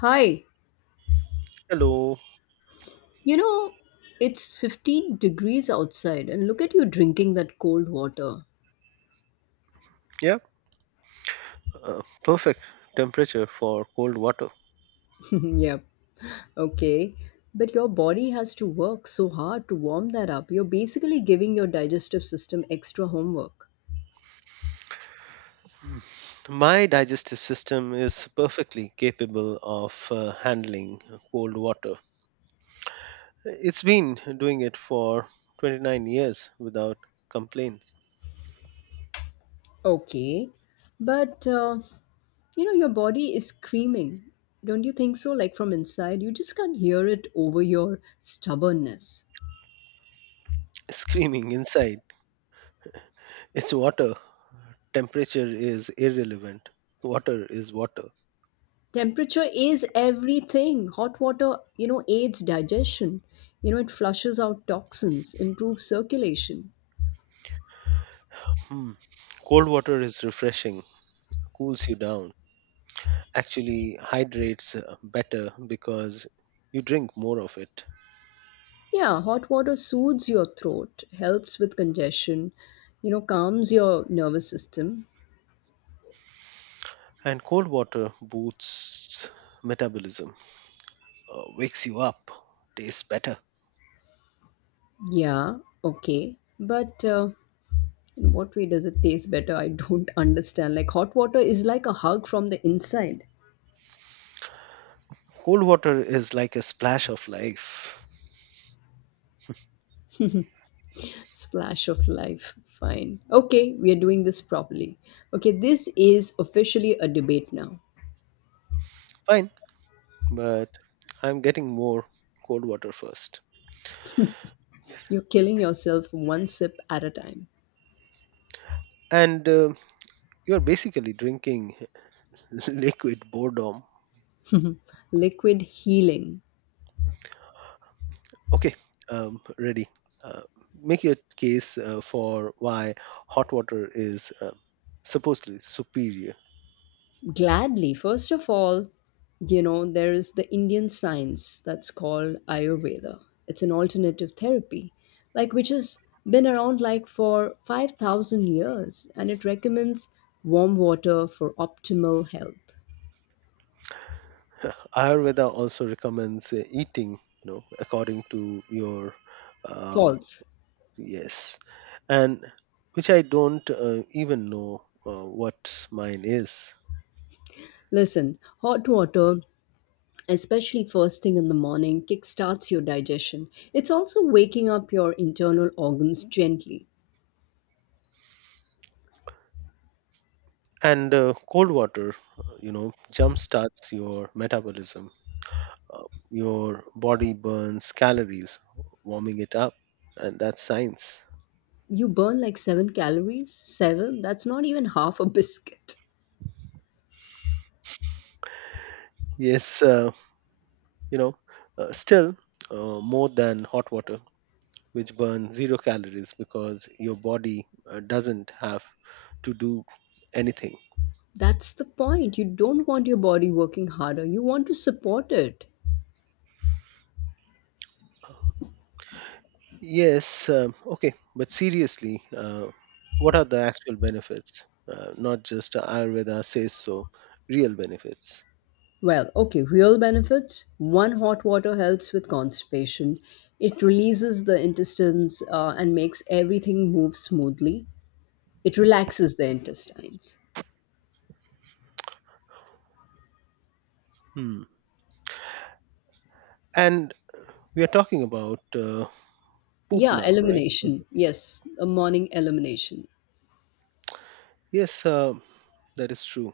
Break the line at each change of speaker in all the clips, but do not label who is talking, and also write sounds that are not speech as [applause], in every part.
Hi,
Hello.
you know, it's 15 degrees outside, and look at you drinking that cold water.
Yeah, perfect temperature for cold water.
[laughs] Yep, okay. But your body has to work so hard to warm that up. You're basically giving your digestive system extra homework.
Mm. My digestive system is perfectly capable of handling cold water. It's been doing it for 29 years without complaints.
Okay, but you know, your body is screaming. Don't you think so? Like from inside, you just can't hear it over your stubbornness.
[laughs] Screaming inside, it's water. Temperature is irrelevant. Water is water.
Temperature is everything. Hot water, you know, aids digestion. You know, it flushes out toxins, improves circulation.
Hmm. Cold water is refreshing, cools you down, actually hydrates better because you drink more of it.
Yeah, hot water soothes your throat, helps with congestion, you know, calms your nervous system.
And cold water boosts metabolism, wakes you up, tastes better.
Yeah, okay. But in what way does it taste better? I don't [laughs] understand. Like, hot water is like a hug from the inside.
Cold water is like a splash of life.
Splash of life. Fine. Okay, we are doing this properly. Okay, this is officially a debate now.
Fine, but I'm getting more cold water first.
You're killing yourself one sip at a time.
And you're basically drinking [laughs] liquid boredom.
Liquid healing.
Okay, ready. Uh, Make your case for why hot water is supposedly superior.
Gladly. First of all, you know, there is the Indian science that's called Ayurveda. It's an alternative therapy, like which has been around like for 5,000 years, and it recommends warm water for optimal health.
Ayurveda also recommends eating, you know, according to your um,
False.
yes, and which I don't even know what mine is.
Listen, hot water, especially first thing in the morning, kickstarts your digestion. It's also waking up your internal organs gently.
And cold water, you know, jump starts your metabolism. Uh, your body burns calories, warming it up, and that's science.
You burn like seven calories? Seven? That's not even half a biscuit.
Yes, you know, still more than hot water. Which burn zero calories because your body doesn't have to do anything.
That's the point. You don't want your body working harder, you want to support it.
Yes, okay, but seriously, what are the actual benefits? Not just Ayurveda says so, real benefits.
Well, okay, real benefits. One, hot water helps with constipation. It releases the intestines and makes everything move smoothly. It relaxes the intestines.
Hmm. And we are talking about poop
Yeah,
now, right?
elimination. Yes, a morning elimination.
Yes, that is true.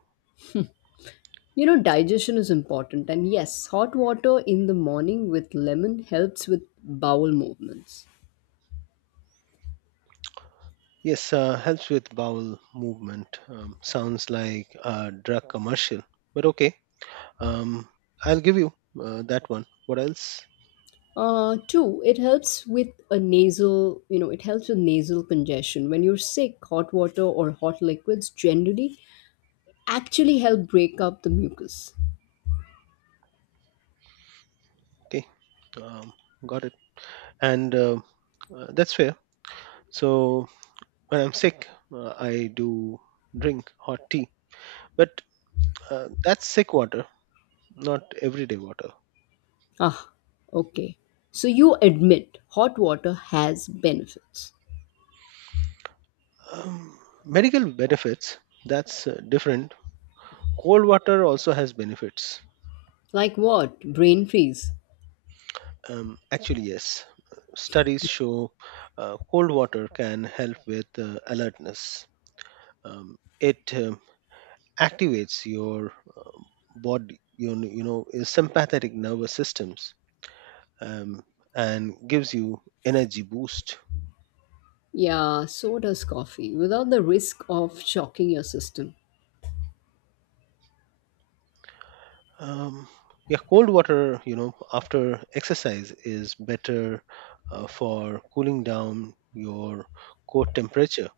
You know, digestion is important, and yes, hot water in the morning with lemon helps with bowel movements.
Yes, helps with bowel movement. Sounds like a drug commercial, but okay. Um, I'll give you that one. What else?
Two, it helps with a nasal, you know, it helps with nasal congestion. When you're sick, hot water or hot liquids generally actually help break up the mucus.
Okay, um, got it. And that's fair. So when I'm sick, I do drink hot tea, but that's sick water, not everyday water.
Ah, okay. So you admit hot water has benefits.
Um, Medical benefits, that's different. Cold water also has benefits.
Like what? Brain freeze.
Actually, yes. Studies show cold water can help with alertness. It activates your body, you know, sympathetic nervous systems, um, and gives you energy boost.
Yeah, so does coffee, without the risk of shocking your system.
Um, yeah, cold water, you know, after exercise is better for cooling down your core temperature.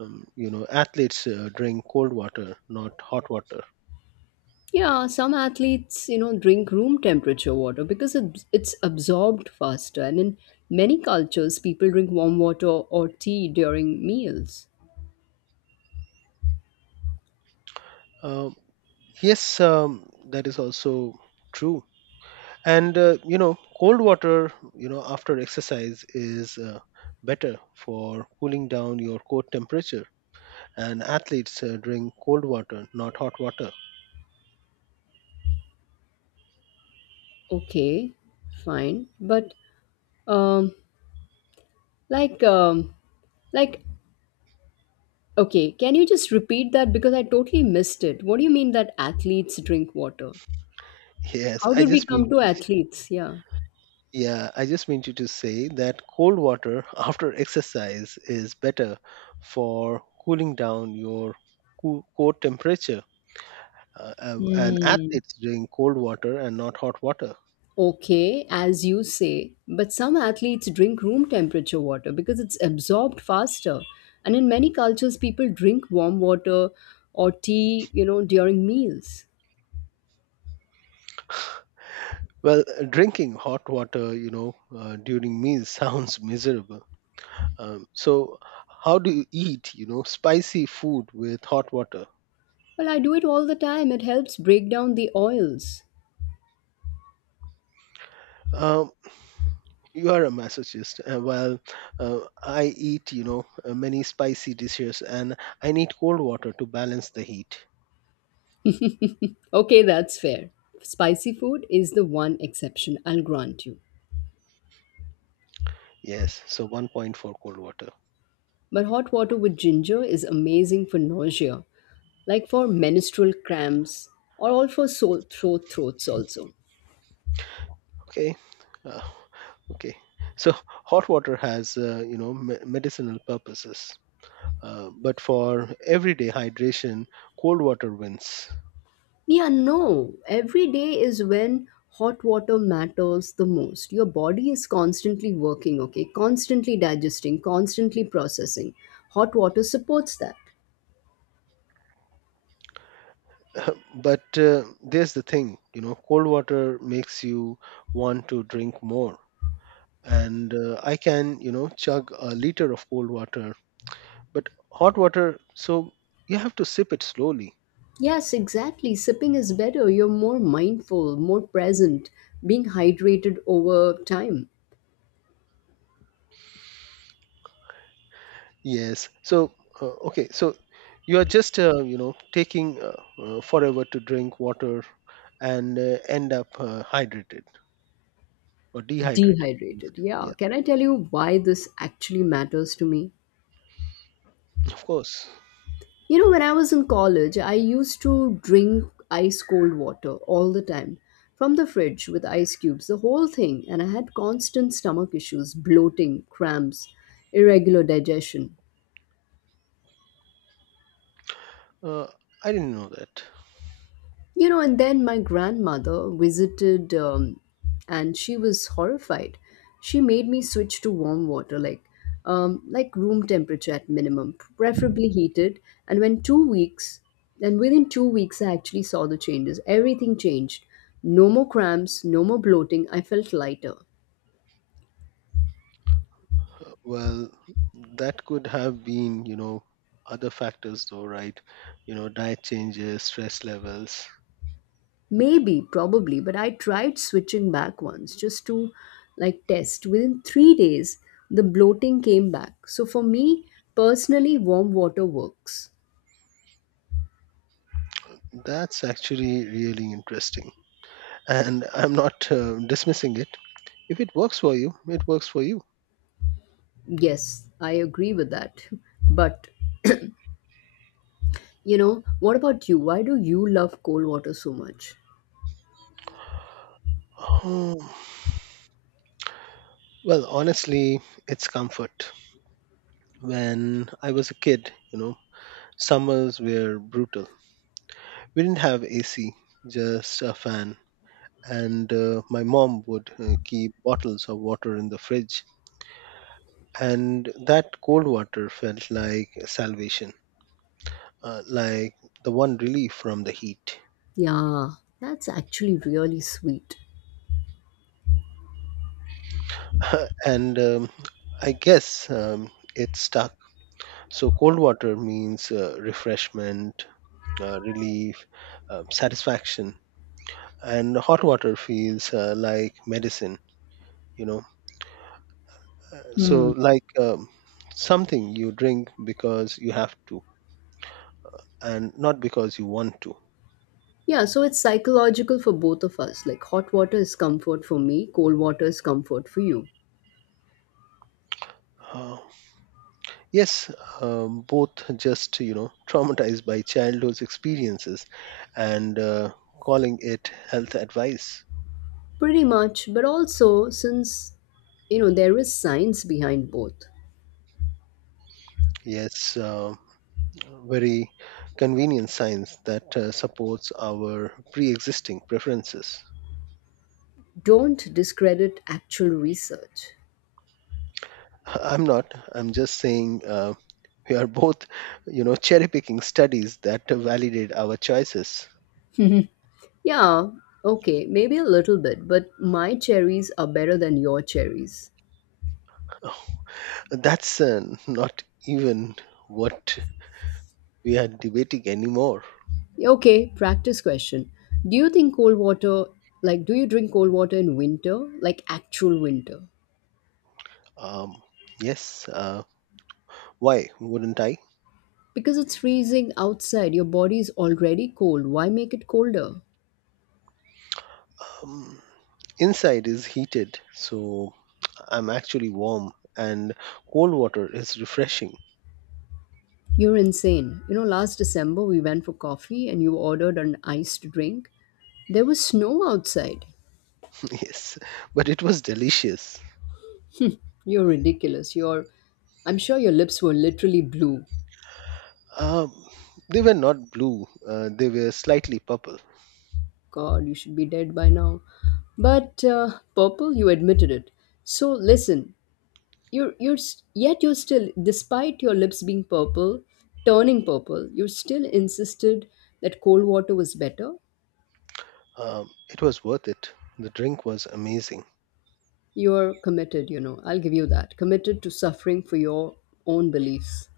You know, athletes drink cold water, not hot water.
Yeah, some athletes, you know, drink room temperature water because it's absorbed faster. And in many cultures, people drink warm water or tea during meals.
Um, yes, that is also true. And you know, cold water, you know, after exercise is better for cooling down your core temperature, and athletes drink cold water, not hot water.
Okay, fine. But um like um like okay, can you just repeat that because I totally missed it. What do you mean that athletes drink water?
Yes,
How
I
did we
just mean,
come to athletes? Yeah.
yeah, I just meant you to say that cold water [laughs] after exercise is better for cooling down your core temperature. And
Hmm.
athletes drink cold water and not hot water.
Okay, as you say, but some athletes drink room temperature water because it's absorbed faster. And in many cultures, people drink warm water or tea, you know, during meals.
Well, drinking hot water, you know, during meals [laughs] sounds miserable. So, how do you eat, you know, spicy food with hot water?
Well, I do it all the time. It helps break down the oils.
Um, You are a masochist. Well, I eat, you know, many spicy dishes and I need cold water to balance the heat.
[laughs] Okay, that's fair. Spicy food is the one exception, I'll grant you.
Yes, so 1.4 cold water.
But hot water with ginger is amazing for nausea, like for menstrual cramps or all for sore throat throats also.
Okay. Uh, okay. So hot water has, you know, medicinal purposes. But for everyday hydration, cold water wins.
Yeah, no. Every day is when hot water matters the most. Your body is constantly working, okay? Constantly digesting, constantly processing. Hot water supports that.
[laughs] But there's the thing, you know, cold water makes you want to drink more. And I can, you know, chug a liter of cold water, but hot water, so you have to sip it slowly.
Yes, exactly. Sipping is better. You're more mindful, more present, being hydrated over time.
Yes, so okay, so you are just you know, taking forever to drink water and end up hydrated or dehydrated.
Dehydrated. Yeah.
Yeah,
Can I tell you why this actually matters to me?
of course.
You know, when I was in college, I used to drink ice cold water all the time from the fridge with ice cubes, the whole thing, and I had constant stomach issues, bloating, cramps, irregular digestion.
Uh, i didn't know that.
You know, and then my grandmother visited and she was horrified. She made me switch to warm water, like room temperature at minimum, preferably heated. And when two weeks, and within 2 weeks, I actually saw the changes. Everything changed. No more cramps, no more bloating. I felt lighter.
Well, that could have been, you know, other factors though, right? You know, diet changes, stress levels.
Maybe, probably, but I tried switching back once just to like test. Within 3 days, the bloating came back. So for me personally, warm water works.
That's actually really interesting, and I'm not dismissing it. If it works for you, it works for you. [sighs]
Yes, I agree with that. [laughs] But you know, what about you? Why do you love cold water so much?
Oh, well, honestly, it's comfort. When I was a kid, you know, summers were brutal. We didn't have AC, just a fan. And my mom would keep bottles of water in the fridge. And that cold water felt like salvation, like the one relief from the heat.
Yeah, that's actually really sweet.
[laughs] And I guess it stuck. So, cold water means refreshment, relief, satisfaction. And hot water feels like medicine, you know. So,
Hmm.
like something you drink because you have to and not because you want to.
Yeah, so it's psychological for both of us. Like hot water is comfort for me, cold water is comfort for you.
Uh, yes, both just, you know, [laughs] traumatized by childhood experiences and calling it health advice.
Pretty much, but also since you know there is science behind both.
Yes, very convenient science that supports our pre existing preferences.
Don't discredit actual research.
I'm not. I'm just saying we are both, you know, cherry picking studies that validate our choices.
Yeah, okay, maybe a little bit, but my cherries are better than your cherries.
That's not even what we are debating anymore.
Okay, practice question. Do you think cold water, like, do you drink cold water in winter, like actual winter?
Um, yes, why wouldn't I?
Because it's freezing outside, your body is already cold. Why make it colder?
Um, Inside is heated, so I'm actually warm, and cold water is refreshing.
You're insane. You know, last December we went for coffee and you ordered an iced drink. There was snow outside.
[laughs] Yes, but it was delicious.
You're ridiculous. You're I'm sure your lips were literally blue.
Um, they were not blue, they were slightly purple.
God, you should be dead by now. But purple, you admitted it. So listen, yet you're still despite your lips being purple, turning purple, you still insisted that cold water was better.
It was worth it. The drink was amazing. [laughs]
You're committed, you know. I'll give you that. Committed to suffering for your own beliefs.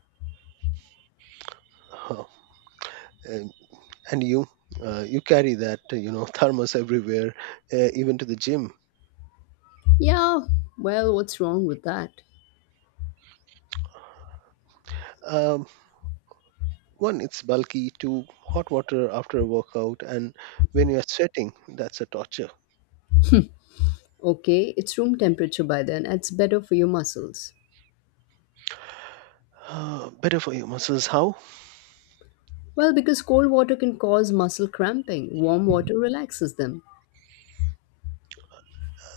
Huh. and, and you, you carry that you know, [laughs] thermos everywhere, even to the gym.
Yeah, well, what's wrong with that?
Um, One, it's bulky. Two, hot water after a workout, and when you're sweating, that's a torture. [sighs]
Okay, it's room temperature by then. And it's better for your muscles.
Better for your muscles, how?
Well, because cold water can cause muscle cramping, warm water relaxes them.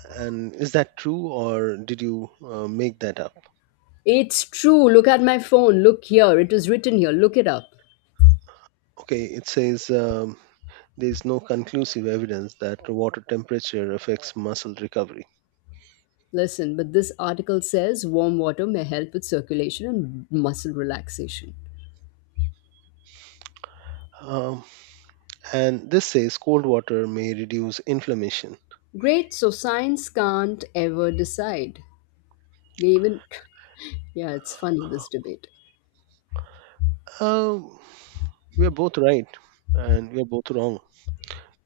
And is that true, or did you make that up?
It's true. Look at my phone. Look here. It is written here. Look it up.
Okay, it says there is no conclusive evidence that water temperature affects muscle recovery.
Listen, but this article says warm water may help with circulation and muscle relaxation.
Um, and this says cold water may reduce inflammation.
Great, so science can't ever decide. They even. [laughs] Yeah, it's funny, this debate.
Um, we are both right, and we are both wrong.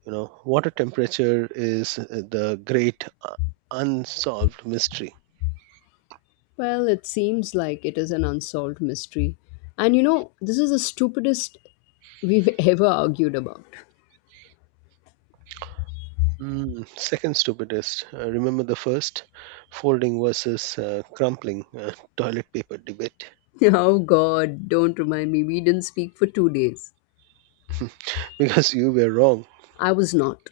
You know, water temperature is the great unsolved mystery.
Well, it seems like it is an unsolved mystery. And you know, this is the stupidest we've [laughs] ever argued about.
Mm, second stupidest. Remember the first folding versus crumpling toilet paper debate?
Oh god, don't remind me, we didn't speak for 2 days.
[laughs] Because you were wrong.
I was not.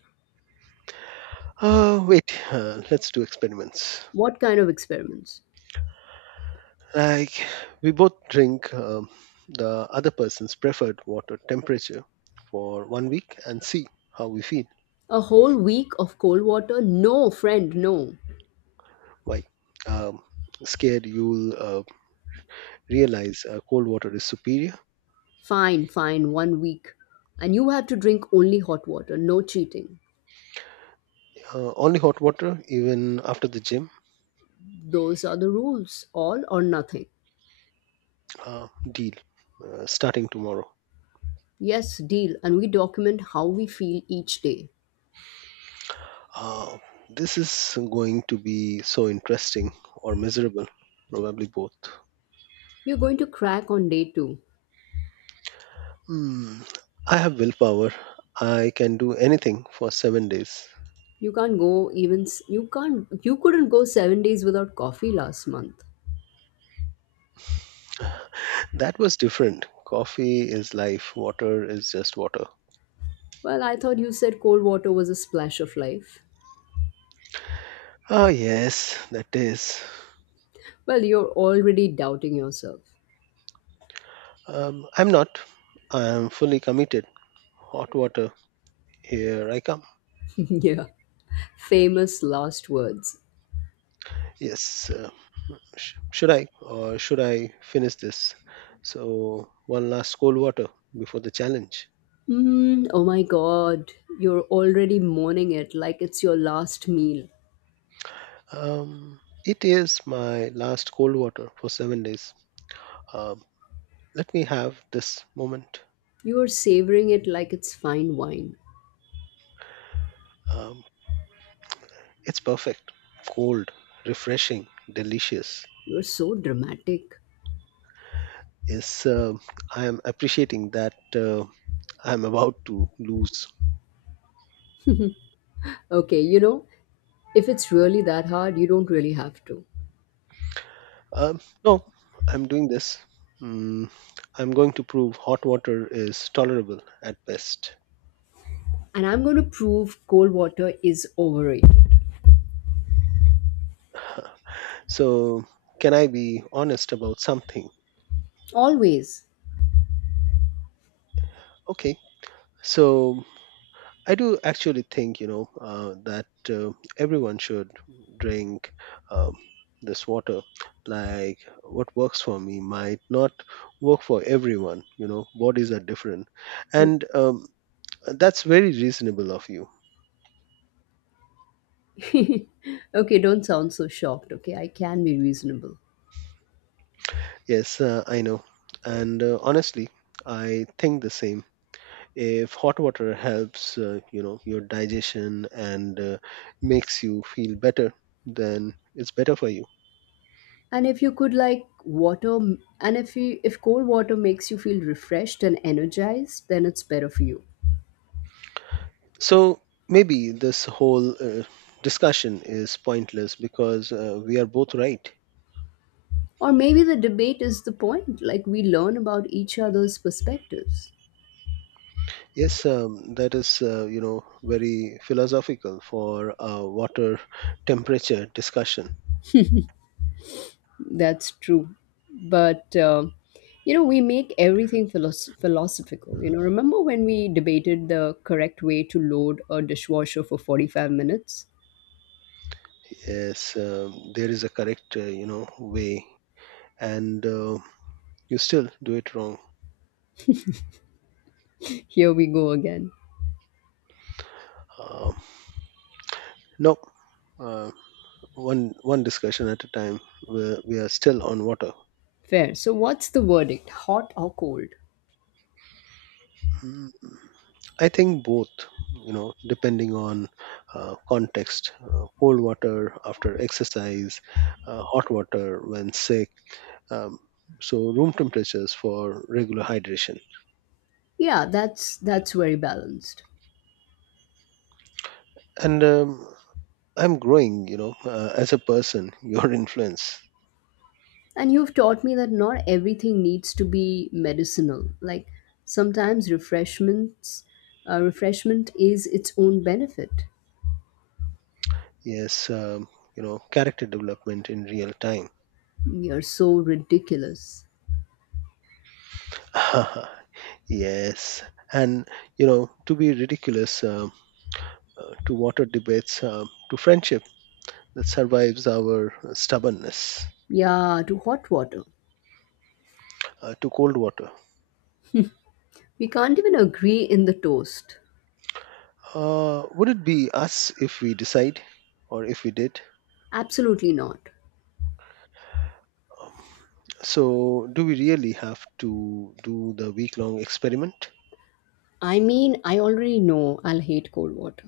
Wait, let's do experiments.
What kind of experiments?
Like, we both drink the other person's preferred water temperature for 1 week and see how we feel.
A whole week of cold water? No, friend, no.
Why? Um, Scared you'll realize cold water is superior.
Fine, fine, 1 week. And you have to drink only hot water, no cheating.
Only hot water, even after the gym.
Those are the rules, all or nothing.
Deal. Starting tomorrow.
Yes, deal, and we document how we feel each day.
Uh, this is going to be so interesting or miserable, probably both.
You're going to crack on day two.
Hmm. I have willpower. I can do anything for 7 days.
You can't go even, s- you can't, you couldn't go 7 days without coffee last month.
That was different. Coffee is life, water is just water.
Well, I thought you said cold water was a splash of life.
Ah, yes, that is.
Well, you're already doubting yourself.
I'm not. I'm fully committed. Hot water, here I come.
[laughs] Yeah. Famous last words.
Yes, should I or should I finish this? So, one last cold water before the challenge.
Mm, oh my god, you're already mourning it like it's your last meal.
Um, it is my last cold water for 7 days. Um, Let me have this moment.
You are savoring it like it's fine wine.
Um, it's perfect, cold, refreshing, delicious.
You're so dramatic.
Is I am appreciating that I'm about to lose.
Okay, you know, if it's really that hard, you don't really have to.
No, I'm doing this. Mm, I'm going to prove hot water is tolerable at best.
And I'm going to prove cold water is overrated.
So, can I be honest about something?
Always.
Okay. So, I do actually think, you know, that everyone should drink um, this water. Like, what works for me might not work for everyone. You know, bodies are different and
[laughs]
that's very reasonable of you.
Okay, don't sound so shocked, okay? I can be reasonable.
Yes, I know. And honestly, I think the same. If hot water helps, you know, your digestion and makes you feel better, then it's better for you.
And if you could like water and if you if cold water makes you feel refreshed and energized, then it's better for you.
So maybe this whole discussion is pointless because we are both right.
Or maybe the debate is the point, like we learn about each other's perspectives.
Yes, that is, you know, very philosophical for a water temperature discussion.
That's true. But you know, we make everything philosophical. You know, remember when we debated the correct way to load a dishwasher for 45 minutes?
Yes, there is a correct, you know, way, and you still do it wrong.
Here we go again.
Um no, uh, one discussion at a time. We are still on water.
Fair. So what's the verdict? Hot or cold?
Mm, I think both. You know, depending on context, cold water after exercise, hot water when sick. Um, so room temperatures for regular hydration.
Yeah, that's very balanced.
And I'm growing, you know, as a person. [laughs] Your influence.
And you've taught me that not everything needs to be medicinal. Like sometimes refreshment is its own benefit.
Yes, you know, character development in real time.
You're so ridiculous.
[laughs] Yes. And, you know, to be ridiculous, to water debates, to friendship that survives our stubbornness,
Yeah, to hot water.
to cold water.
We can't even agree in the toast.
Would it be us if we decide or if we did?
Absolutely not.
Um, So, do we really have to do the week long experiment?
I mean, I already know I'll hate cold water.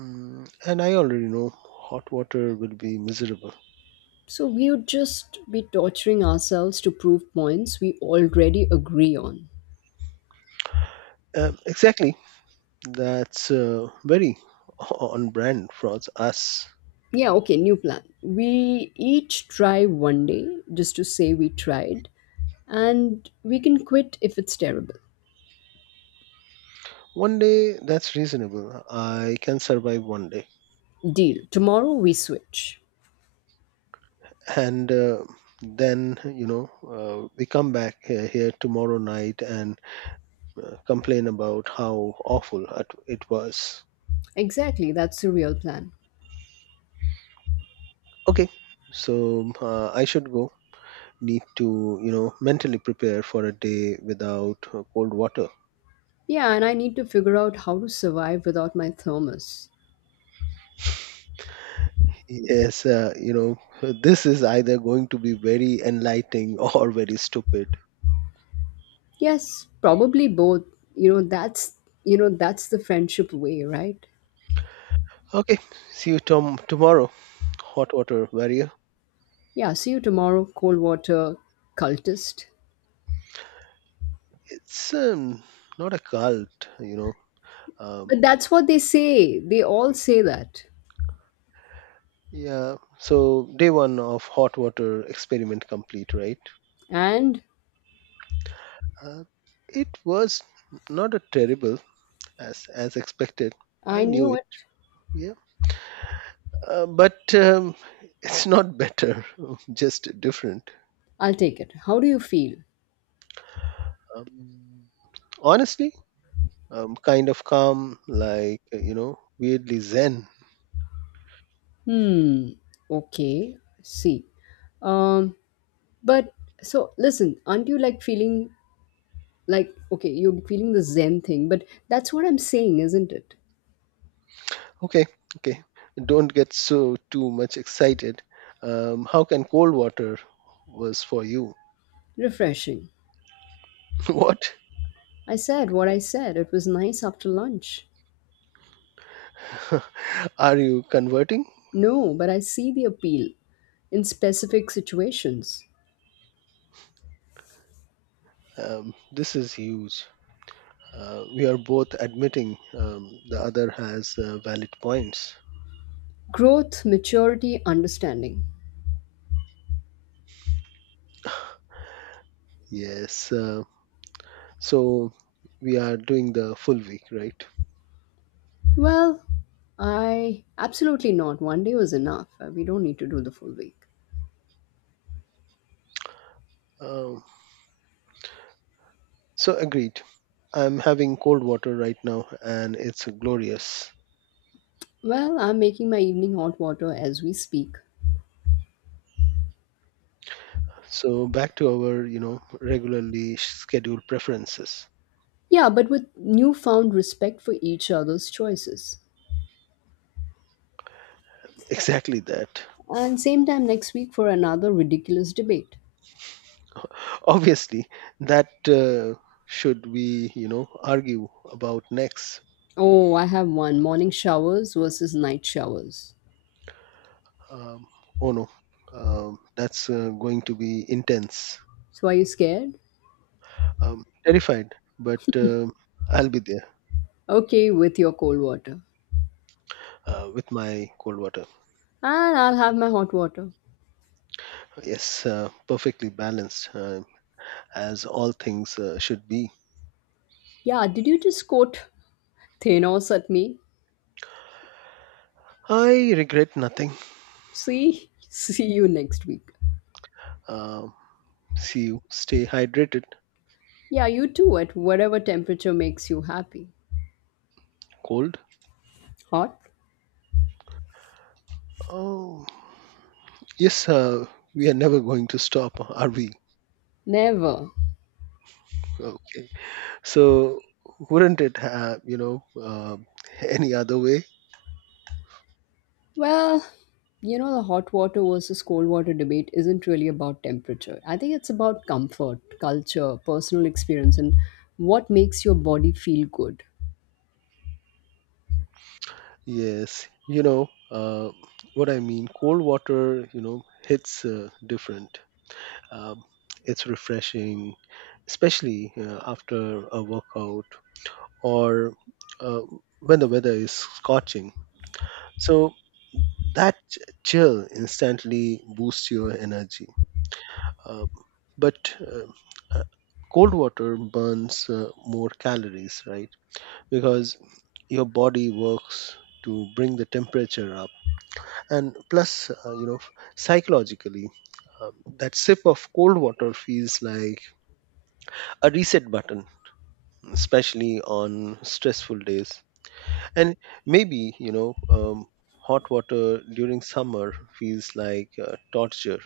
Mm, and I already know hot water will be miserable.
So we would just be torturing ourselves to prove points we already agree on.
Exactly. That's very on brand for us.
Yeah, okay, new plan. We each try 1 day just to say we tried, and we can quit if it's terrible.
One day, that's reasonable. I can survive one day.
Deal. Tomorrow we switch.
And then, you know, we come back here tomorrow night and complain about how awful it was.
Exactly, that's the real plan.
Okay, so I should go. Need to, you know, mentally prepare for a day without cold water.
Yeah, and I need to figure out how to survive without my thermos.
Yes, you know, this is either going to be very enlightening [laughs] or very stupid.
Yes, probably both. You know, that's the friendship way, right?
Okay, see you tomorrow. Hot water warrior.
Yeah, see you tomorrow, cold water cultist.
It's not a cult, you know. Um,
But that's what they say. They all say that.
yeah. So day one of hot water experiment complete, right?
And
Uh, it was not a terrible as expected.
I
I knew
knew
it.
it.
Yeah, but [laughs] it's not better. [laughs] Just different.
I'll take it. How do you feel?
Um, Honestly, kind of calm, like, you know, weirdly zen.
Hmm. Okay. See. Um, but so listen, aren't you like feeling like, okay, you're feeling the Zen thing, but that's what I'm saying, isn't it?
Okay, okay. Don't get so too much excited. How can cold water was for you?
Refreshing.
[laughs] What?
I said what I said. It was nice after lunch.
[laughs] Are you converting?
No, but I see the appeal in specific situations.
This is huge. We are both admitting the other has valid points.
Growth, maturity, understanding.
Yes. So we are doing the full week, right?
Well, I absolutely not. 1 day was enough. We don't need to do the full week.
Um, so agreed. I'm having cold water right now, and it's glorious.
Well, I'm making my evening hot water as we speak.
So back to our, regularly scheduled preferences.
Yeah, but with newfound respect for each other's choices.
Exactly that.
And same time next week for another ridiculous debate.
Obviously, that should we, argue about next.
Oh, I have one, morning showers versus night showers.
Um, oh no, that's going to be intense.
So are you scared?
Terrified, but I'll be there
Okay, with your cold water.
with my cold water.
And I'll have my hot water.
Yes, perfectly balanced, as all things should be.
Yeah, did you just quote Thanos at me?
I regret nothing.
See, [laughs] see you next week.
Um See you. Stay hydrated.
Yeah, you too, at whatever temperature makes you happy.
Cold.
Hot?
Oh. Yes, we are never going to stop, are we?
Never.
Okay. So wouldn't it have, [laughs] any other way?
Well, you know, the hot water versus cold water debate isn't really about temperature. I think it's about comfort, culture, personal experience, and what makes your body feel good.
Yes, what I mean, cold water, hits different. Um, it's refreshing, especially after a workout or uh, when the weather is scorching. So that ch- chill instantly boosts your energy. Uh, but uh, cold water burns more calories, right? Because your body works to bring the temperature up, and plus, psychologically, um, that sip of cold water feels like a reset button, especially on stressful days. And maybe, hot water during summer feels like torture,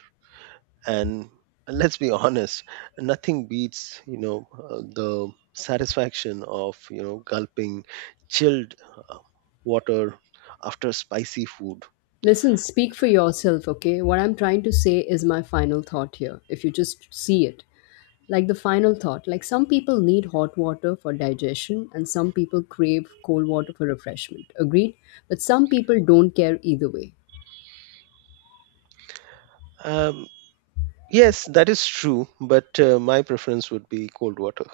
and let's be honest, nothing beats, the satisfaction of, gulping chilled uh, water after spicy food
Listen, speak for yourself, okay? What I'm trying to say is my final thought here, if you just see it. Like the final thought, like some people need hot water for digestion and some people crave cold water for refreshment. Agreed? But some people don't care either way.
um, yes, that is true, but my preference would be cold water.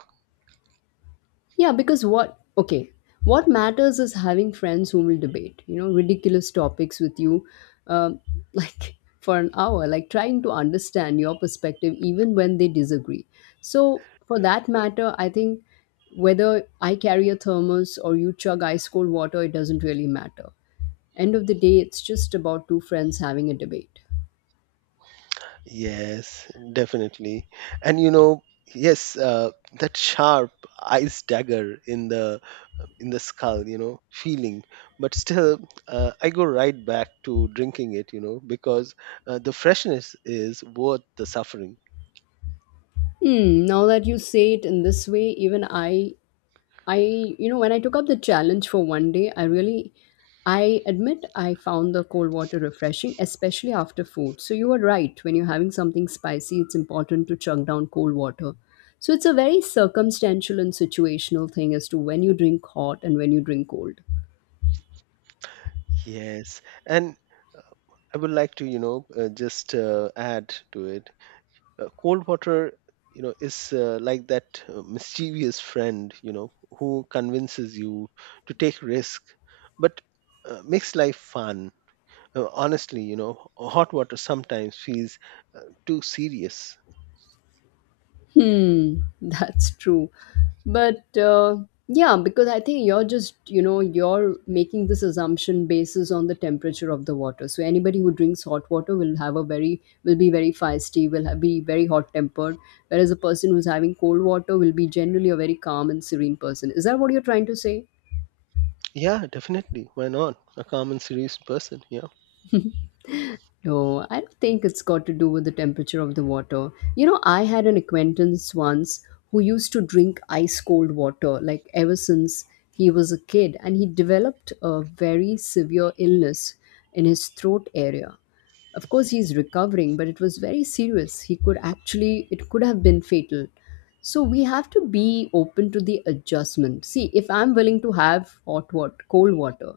Yeah, because what, okay, what matters is having friends who will debate, ridiculous topics with you, um, [laughs] like for an hour, like trying to understand your perspective even when they disagree. So, for that matter, I think whether I carry a thermos or you chug ice cold water, it doesn't really matter. End of the day, it's just about two friends having a debate.
Yes, definitely. And you know yes uh, that sharp ice dagger in the skull, you know, feeling. But still, I go right back to drinking it, you know, because the freshness is worth the suffering.
Hmm, now that you say it in this way, even I, you know, when I took up the challenge for one day, I admit I found the cold water refreshing, especially after food. So you are right. When you're having something spicy, it's important to chug down cold water. So it's a very circumstantial and situational thing as to when you drink hot and when you drink cold.
Yes. And I would like to, you know, just add to it. Cold water, you know, is like that mischievous friend, you know, who convinces you to take risk, but makes life fun. Honestly, you know, hot water sometimes feels uh, too serious.
Hmm, [laughs] that's true. But yeah, because I think you're just, you know, you're making this assumption basis on the temperature of the water. So anybody who drinks hot water will have a very, will be very feisty, will ha be very hot tempered, whereas a person who's having cold water will be generally a very calm and serene person. Is that what you're trying to say?
Yeah, definitely. Why not? A calm and serious person. Yeah.
No, I don't think it's got to do with the temperature of the water. You know, I had an acquaintance once who used to drink ice cold water, like ever since he was a kid, and he developed a very severe illness in his throat area. Of course, he's recovering, but it was very serious. He could actually, it could have been fatal. So we have to be open to the adjustment. See, if I'm willing to have hot water, cold water,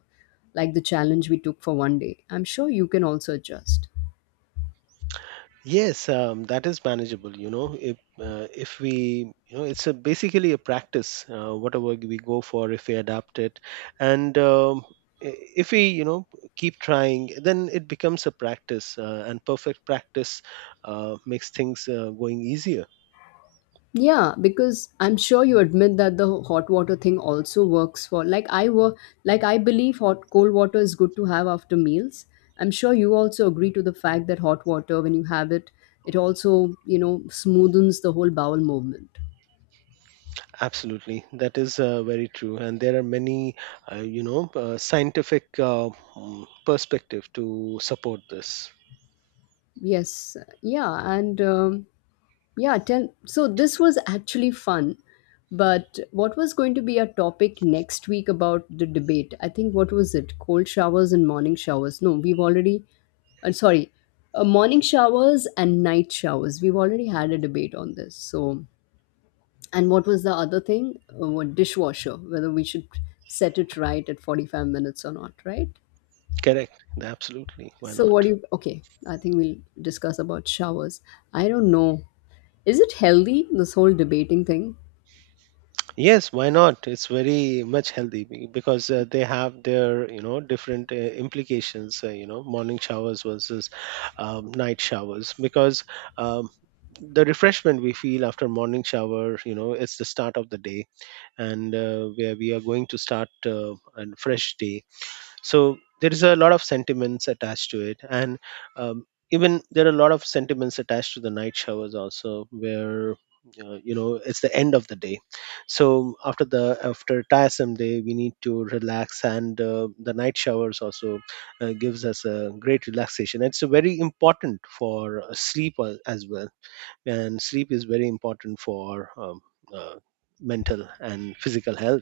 like the challenge we took for one day, I'm sure you can also adjust.
Yes, that is manageable. You know, if we, you know, it's a basically a practice. Whatever we go for, if we adapt it, and if we, you know, keep trying, then it becomes a practice. And perfect practice makes things going easier.
Yeah, because I'm sure you admit that the hot water thing also works for like I were like I believe hot cold water is good to have after meals. I'm sure you also agree to the fact that hot water when you have it, it also, you know, smoothens the whole bowel movement.
Absolutely, that is very true. And there are many, scientific, perspective to support this.
Yes, yeah, and Yeah, tell, so this was actually fun. But what was going to be our topic next week about the debate? I think what was it? Cold showers and morning showers. No, we've already, sorry, Morning showers and night showers. We've already had a debate on this. So, and what was the other thing? What dishwasher, whether we should set it right at 45 minutes or not, right?
Correct. Absolutely. Why
So, what do
not?
you, okay, I think we'll discuss about showers. I don't know. Is it healthy, this whole debating thing?
Yes, why not? It's very much healthy because they have their, you know, different implications, you know, morning showers versus night showers, because um, the refreshment we feel after morning shower, you know, it's the start of the day, and where we are going to start a fresh day, so there is a lot of sentiments attached to it. And um, even there are a lot of sentiments attached to the night showers also, where you know, it's the end of the day. So after the after a tiresome day, we need to relax, and the night showers also gives us a great relaxation. It's very important for sleep as well, and sleep is very important for uh, mental and physical health.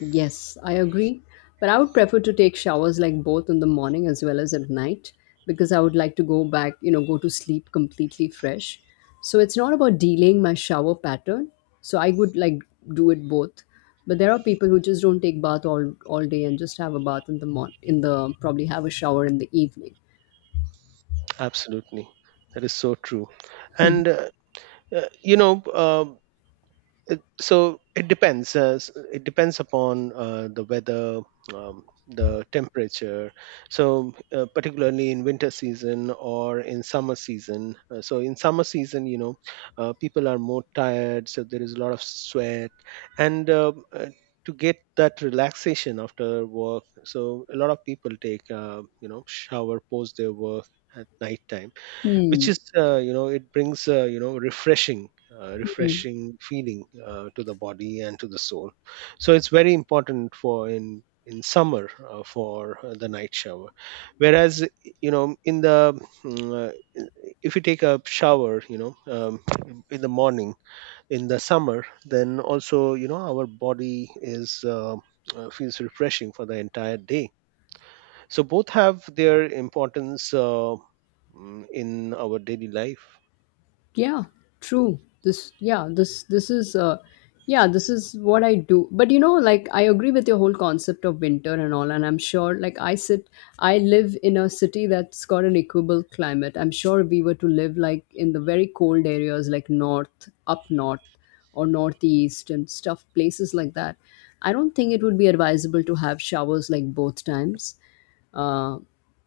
Yes, I agree. But I would prefer to take showers like both in the morning as well as at night because I would like to go back, you know, go to sleep completely fresh. So it's not about delaying my shower pattern. So I would like do it both. But there are people who just don't take bath all day and just have a bath in the morning, in the probably have a shower in the evening.
Absolutely, that is so true. And Uh, you know, um, so it depends. It depends upon the weather, the temperature. So, particularly in winter season or in summer season. In summer season, you know, people are more tired, so there is a lot of sweat, and to get that relaxation after work, so a lot of people take, shower post their work at night time,
[laughs]
which is, you know, it brings, refreshing, refreshing feeling to the body and to the soul. So it's very important for in summer for the night shower, whereas you know, in the mm, uh, if you take a shower, you know, in the morning in the summer, then also, you know, our body is, feels refreshing for the entire day. So both have their importance in our daily life.
Yeah, true. This yeah this this is uh yeah this is what I do, but you know, like I agree with your whole concept of winter and all, and I'm sure, I live in a city that's got an equable climate. I'm sure if we were to live like in the very cold areas, like north, up north, or northeast and stuff, places like that, I don't think it would be advisable to have showers like both times. uh,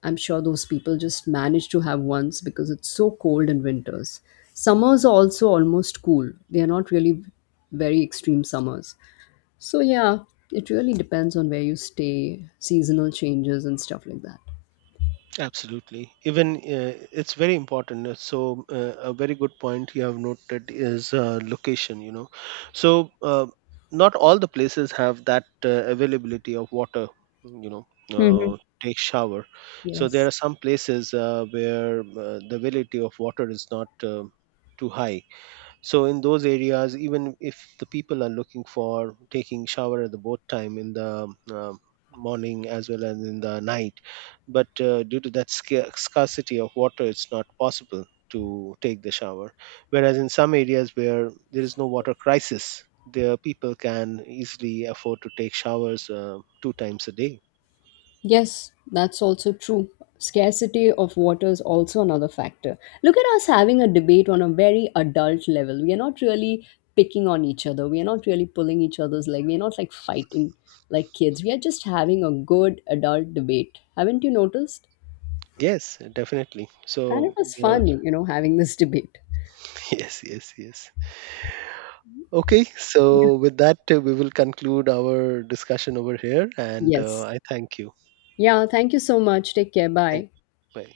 I'm sure those people just manage to have once because it's so cold in winters. Summers are also almost cool, they are not really very extreme summers. So, yeah, it really depends on where you stay, seasonal changes, and stuff like that.
Absolutely. Even it's very important. A very good point you have noted is location, you know. So, not all the places have that availability of water, you know, take shower. So, there
Yes.
are some places where the availability of water is not too high, so in those areas, even if the people are looking for taking shower at the boat time in the morning as well as in the night, but due to that scarcity of water, it's not possible to take the shower. Whereas in some areas where there is no water crisis, the people can easily afford to take showers two times a day.
Yes, that's also true. Scarcity of water is also another factor. Look at us having a debate on a very adult level. We are not really picking on each other. We are not really pulling each other's leg. We are not like fighting like kids. We are just having a good adult debate. Haven't you noticed?
Yes, definitely.
And it
So
was
there are,
fun, you know, having this debate.
[laughs] yes, yes, yes. Okay,
Yeah.
so with that, we will conclude our discussion over here, and
Yes.
I thank you.
Yeah, thank you so much. Take care.
Thank
Bye.
you. Bye.